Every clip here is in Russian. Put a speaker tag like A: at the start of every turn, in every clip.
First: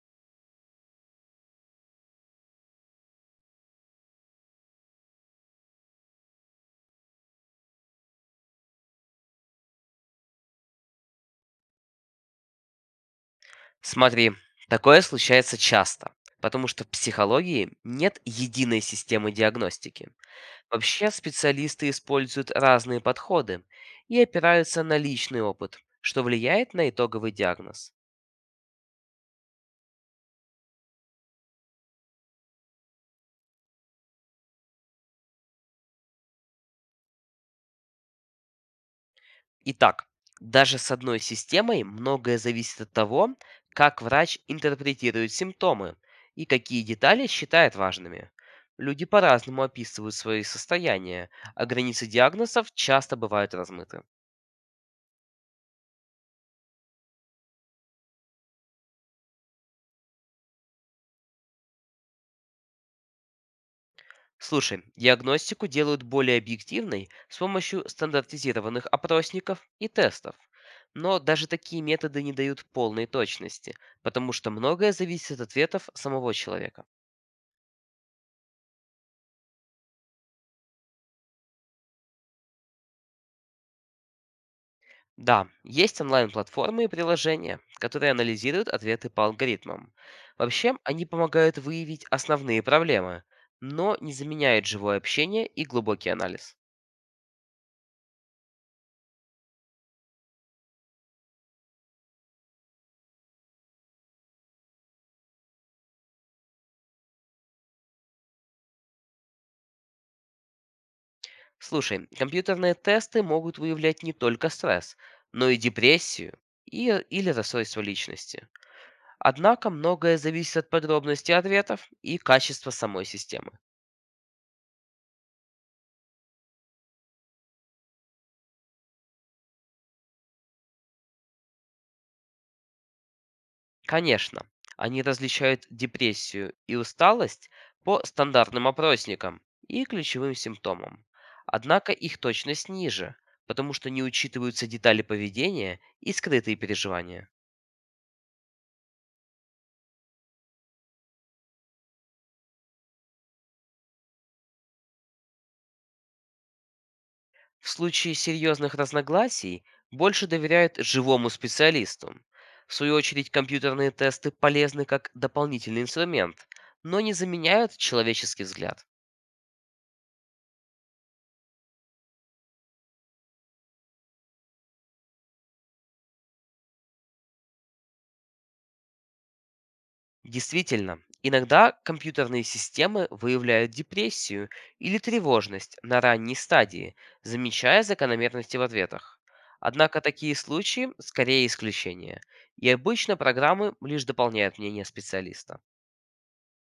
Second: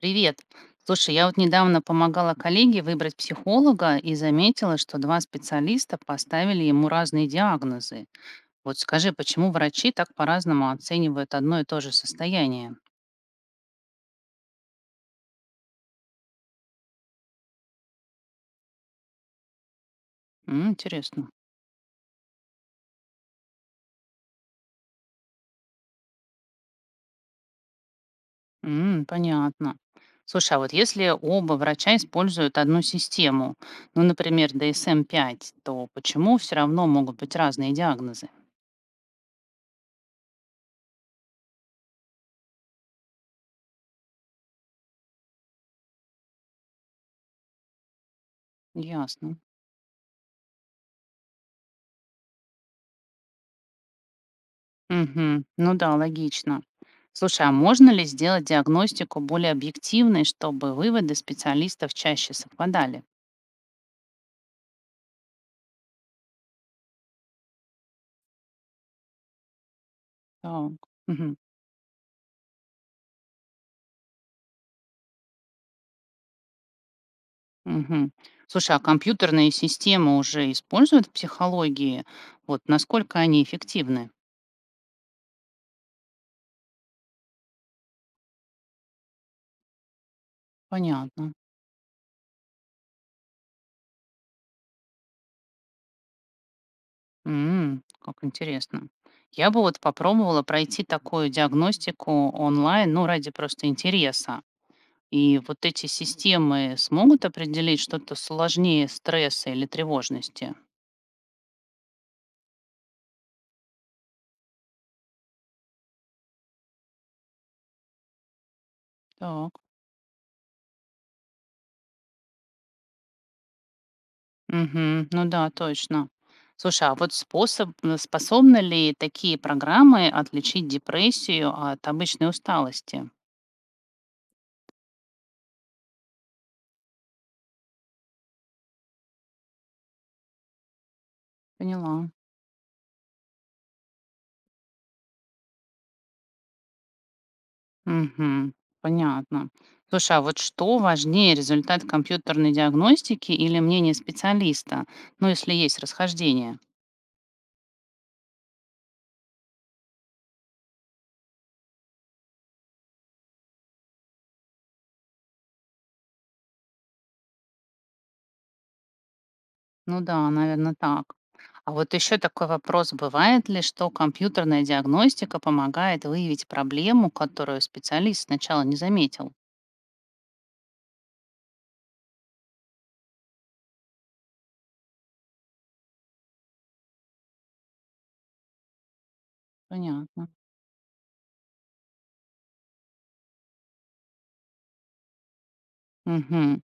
A: Привет. Слушай, я вот недавно помогала коллеге выбрать психолога и заметила, что два специалиста поставили ему разные диагнозы. Вот скажи, почему врачи так по-разному оценивают одно и то же состояние?
B: Смотри, такое случается часто, потому что в психологии нет единой системы диагностики.
A: М,
B: Вообще
A: интересно.
B: специалисты используют разные подходы и опираются на личный опыт, что влияет на итоговый диагноз.
A: М, понятно. Слушай, а вот если оба врача используют одну систему, ну, например, DSM-5, то почему все равно могут быть разные диагнозы?
B: Итак, даже с одной системой многое зависит от того, как врач интерпретирует симптомы и какие детали считает важными. Люди
A: Ясно.
B: по-разному описывают свои состояния, а границы диагнозов часто бывают размыты.
A: Мгм. Ну да, логично. Слушай, а можно ли сделать диагностику более объективной, чтобы выводы специалистов чаще совпадали?
B: Слушай, диагностику делают более объективной с помощью стандартизированных опросников и тестов.
A: Так.
B: Но
A: Мгм.
B: даже такие методы не дают полной точности, потому что многое зависит от ответов самого человека.
A: Мгм. Слушай, а компьютерные системы уже используют в психологии? Вот насколько они эффективны?
B: Да, есть онлайн-платформы и приложения, которые анализируют ответы по алгоритмам. Вообще, они
A: Понятно.
B: помогают выявить основные проблемы, но не заменяют живое общение и глубокий анализ.
A: М, как интересно. Я бы вот попробовала пройти такую диагностику онлайн, ну, ради просто интереса. И вот эти системы смогут определить что-то сложнее стресса или тревожности?
B: Слушай, компьютерные тесты могут выявлять не только стресс, но и депрессию или расстройство личности.
A: Так.
B: Однако многое зависит от подробностей ответов и качества самой системы.
A: Мгм. Ну да, точно. Слушай, а вот способны ли такие программы отличить депрессию от обычной усталости?
B: Конечно, они различают депрессию и усталость по стандартным опросникам и ключевым симптомам. Однако
A: Поняла.
B: их точность ниже, потому что не учитываются детали поведения и скрытые переживания.
A: Мгм. Понятно. Слушай, а вот что важнее, результат компьютерной диагностики или мнение специалиста? Ну, если есть расхождение.
B: В случае серьезных разногласий больше доверяют живому специалисту. В свою очередь, компьютерные тесты полезны как дополнительный инструмент, но не заменяют человеческий взгляд.
A: Ну да, наверное, так. А вот еще такой вопрос, бывает ли, что компьютерная диагностика помогает выявить проблему, которую специалист сначала не заметил?
B: Действительно, иногда компьютерные системы выявляют депрессию или тревожность на ранней стадии, замечая закономерности в ответах. Однако
A: Понятно.
B: такие случаи скорее исключение, и обычно программы лишь дополняют мнение специалиста.
A: Мгм.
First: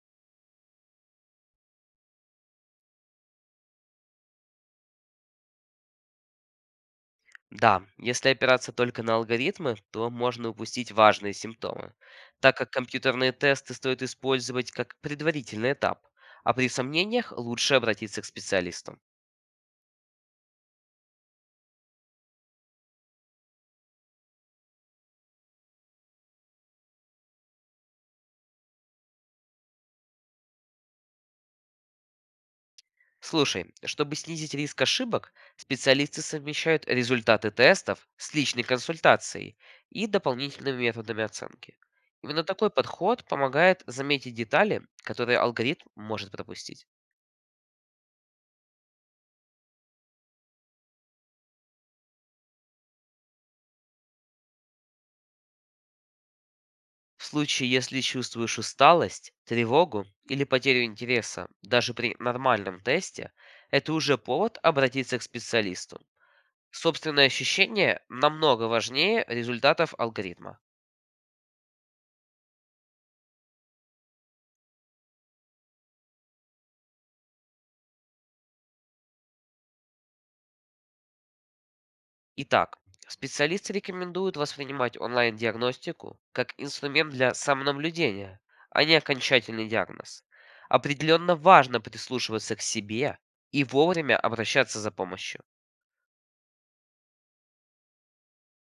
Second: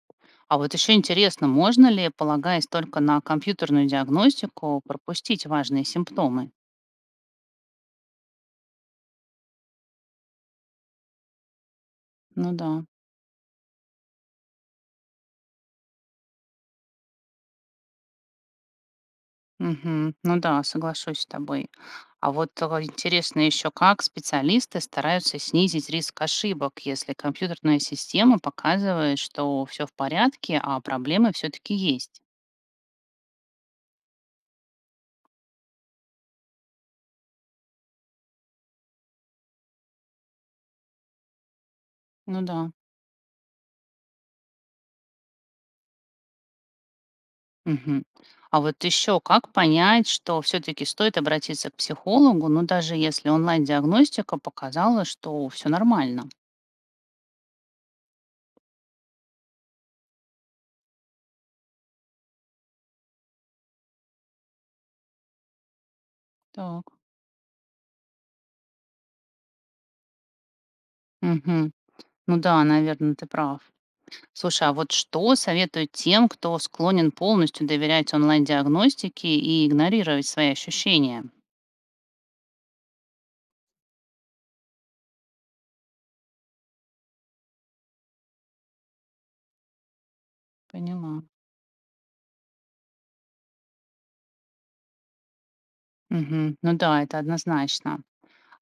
A: А вот еще интересно, можно ли, полагаясь только на компьютерную диагностику, пропустить важные симптомы?
B: Да, если опираться только на алгоритмы, то можно упустить важные симптомы,
A: Ну
B: так как
A: да.
B: компьютерные тесты стоит использовать как предварительный этап, а при сомнениях лучше обратиться к специалистам.
A: Мгм. Ну да, соглашусь с тобой. Интересно еще, как специалисты стараются снизить риск ошибок, если компьютерная система показывает, что все в порядке, а проблемы все-таки есть.
B: Слушай, чтобы снизить риск ошибок, специалисты совмещают результаты тестов с личной консультацией и дополнительными методами оценки.
A: Ну
B: Именно
A: да.
B: такой подход помогает заметить детали, которые алгоритм может пропустить.
A: Мгм. А вот еще, как понять, что все-таки стоит обратиться к психологу, ну даже если онлайн-диагностика показала, что все нормально.
B: В случае, если чувствуешь усталость, тревогу или потерю интереса, даже при нормальном тесте, это уже повод обратиться к специалисту.
A: Так.
B: Собственное ощущение намного важнее результатов алгоритма.
A: Мгм. Ну да, наверное, ты прав. Слушай, а вот что советуют тем, кто склонен полностью доверять онлайн-диагностике и игнорировать свои ощущения?
B: Итак, специалисты рекомендуют воспринимать онлайн-диагностику как инструмент для самонаблюдения, а не окончательный диагноз.
A: Поняла.
B: Определенно важно прислушиваться к себе и вовремя обращаться за помощью.
A: Мгм. Ну да, это однозначно.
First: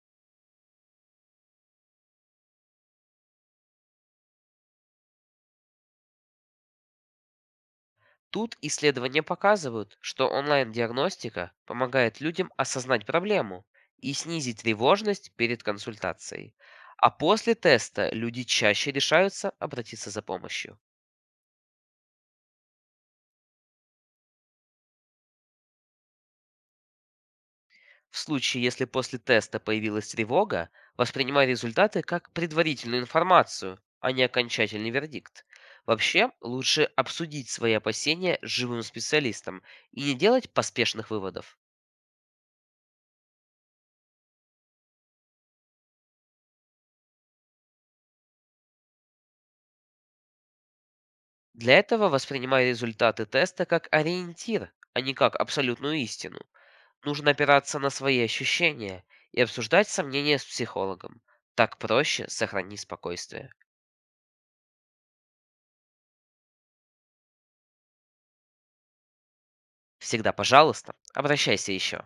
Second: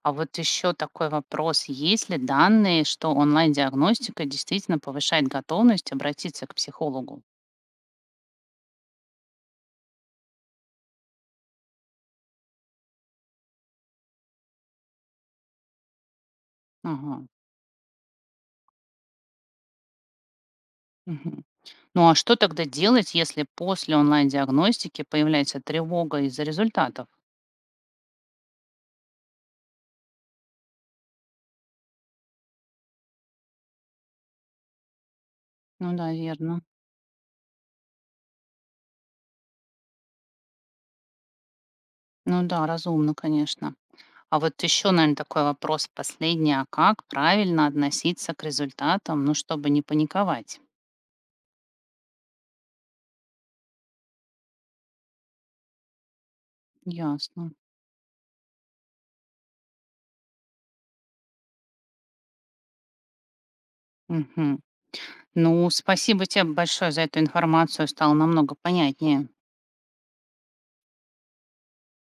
A: А вот еще такой вопрос. Есть ли данные, что онлайн-диагностика действительно повышает готовность обратиться к психологу?
B: Тут исследования показывают, что онлайн-диагностика помогает людям осознать проблему и снизить тревожность перед консультацией. А
A: Ага.
B: после теста люди чаще решаются обратиться за помощью.
A: Мгм. Ну а что тогда делать, если после онлайн-диагностики появляется тревога из-за результатов?
B: В случае, если после теста появилась тревога, воспринимай результаты как предварительную информацию, а не окончательный вердикт.
A: Ну да,
B: Вообще,
A: верно.
B: лучше обсудить свои опасения с живым специалистом и не делать поспешных выводов.
A: Ну да, разумно, конечно. А вот еще, наверное, такой вопрос последний. А как правильно относиться к результатам, ну, чтобы не паниковать?
B: Для этого воспринимай результаты теста как ориентир, а не как абсолютную истину. Нужно
A: Ясно.
B: опираться на свои ощущения и обсуждать сомнения с психологом. Так проще сохрани спокойствие.
A: Мгм. Ну, спасибо тебе большое за эту информацию, стало намного понятнее.
B: Всегда, пожалуйста, обращайся еще.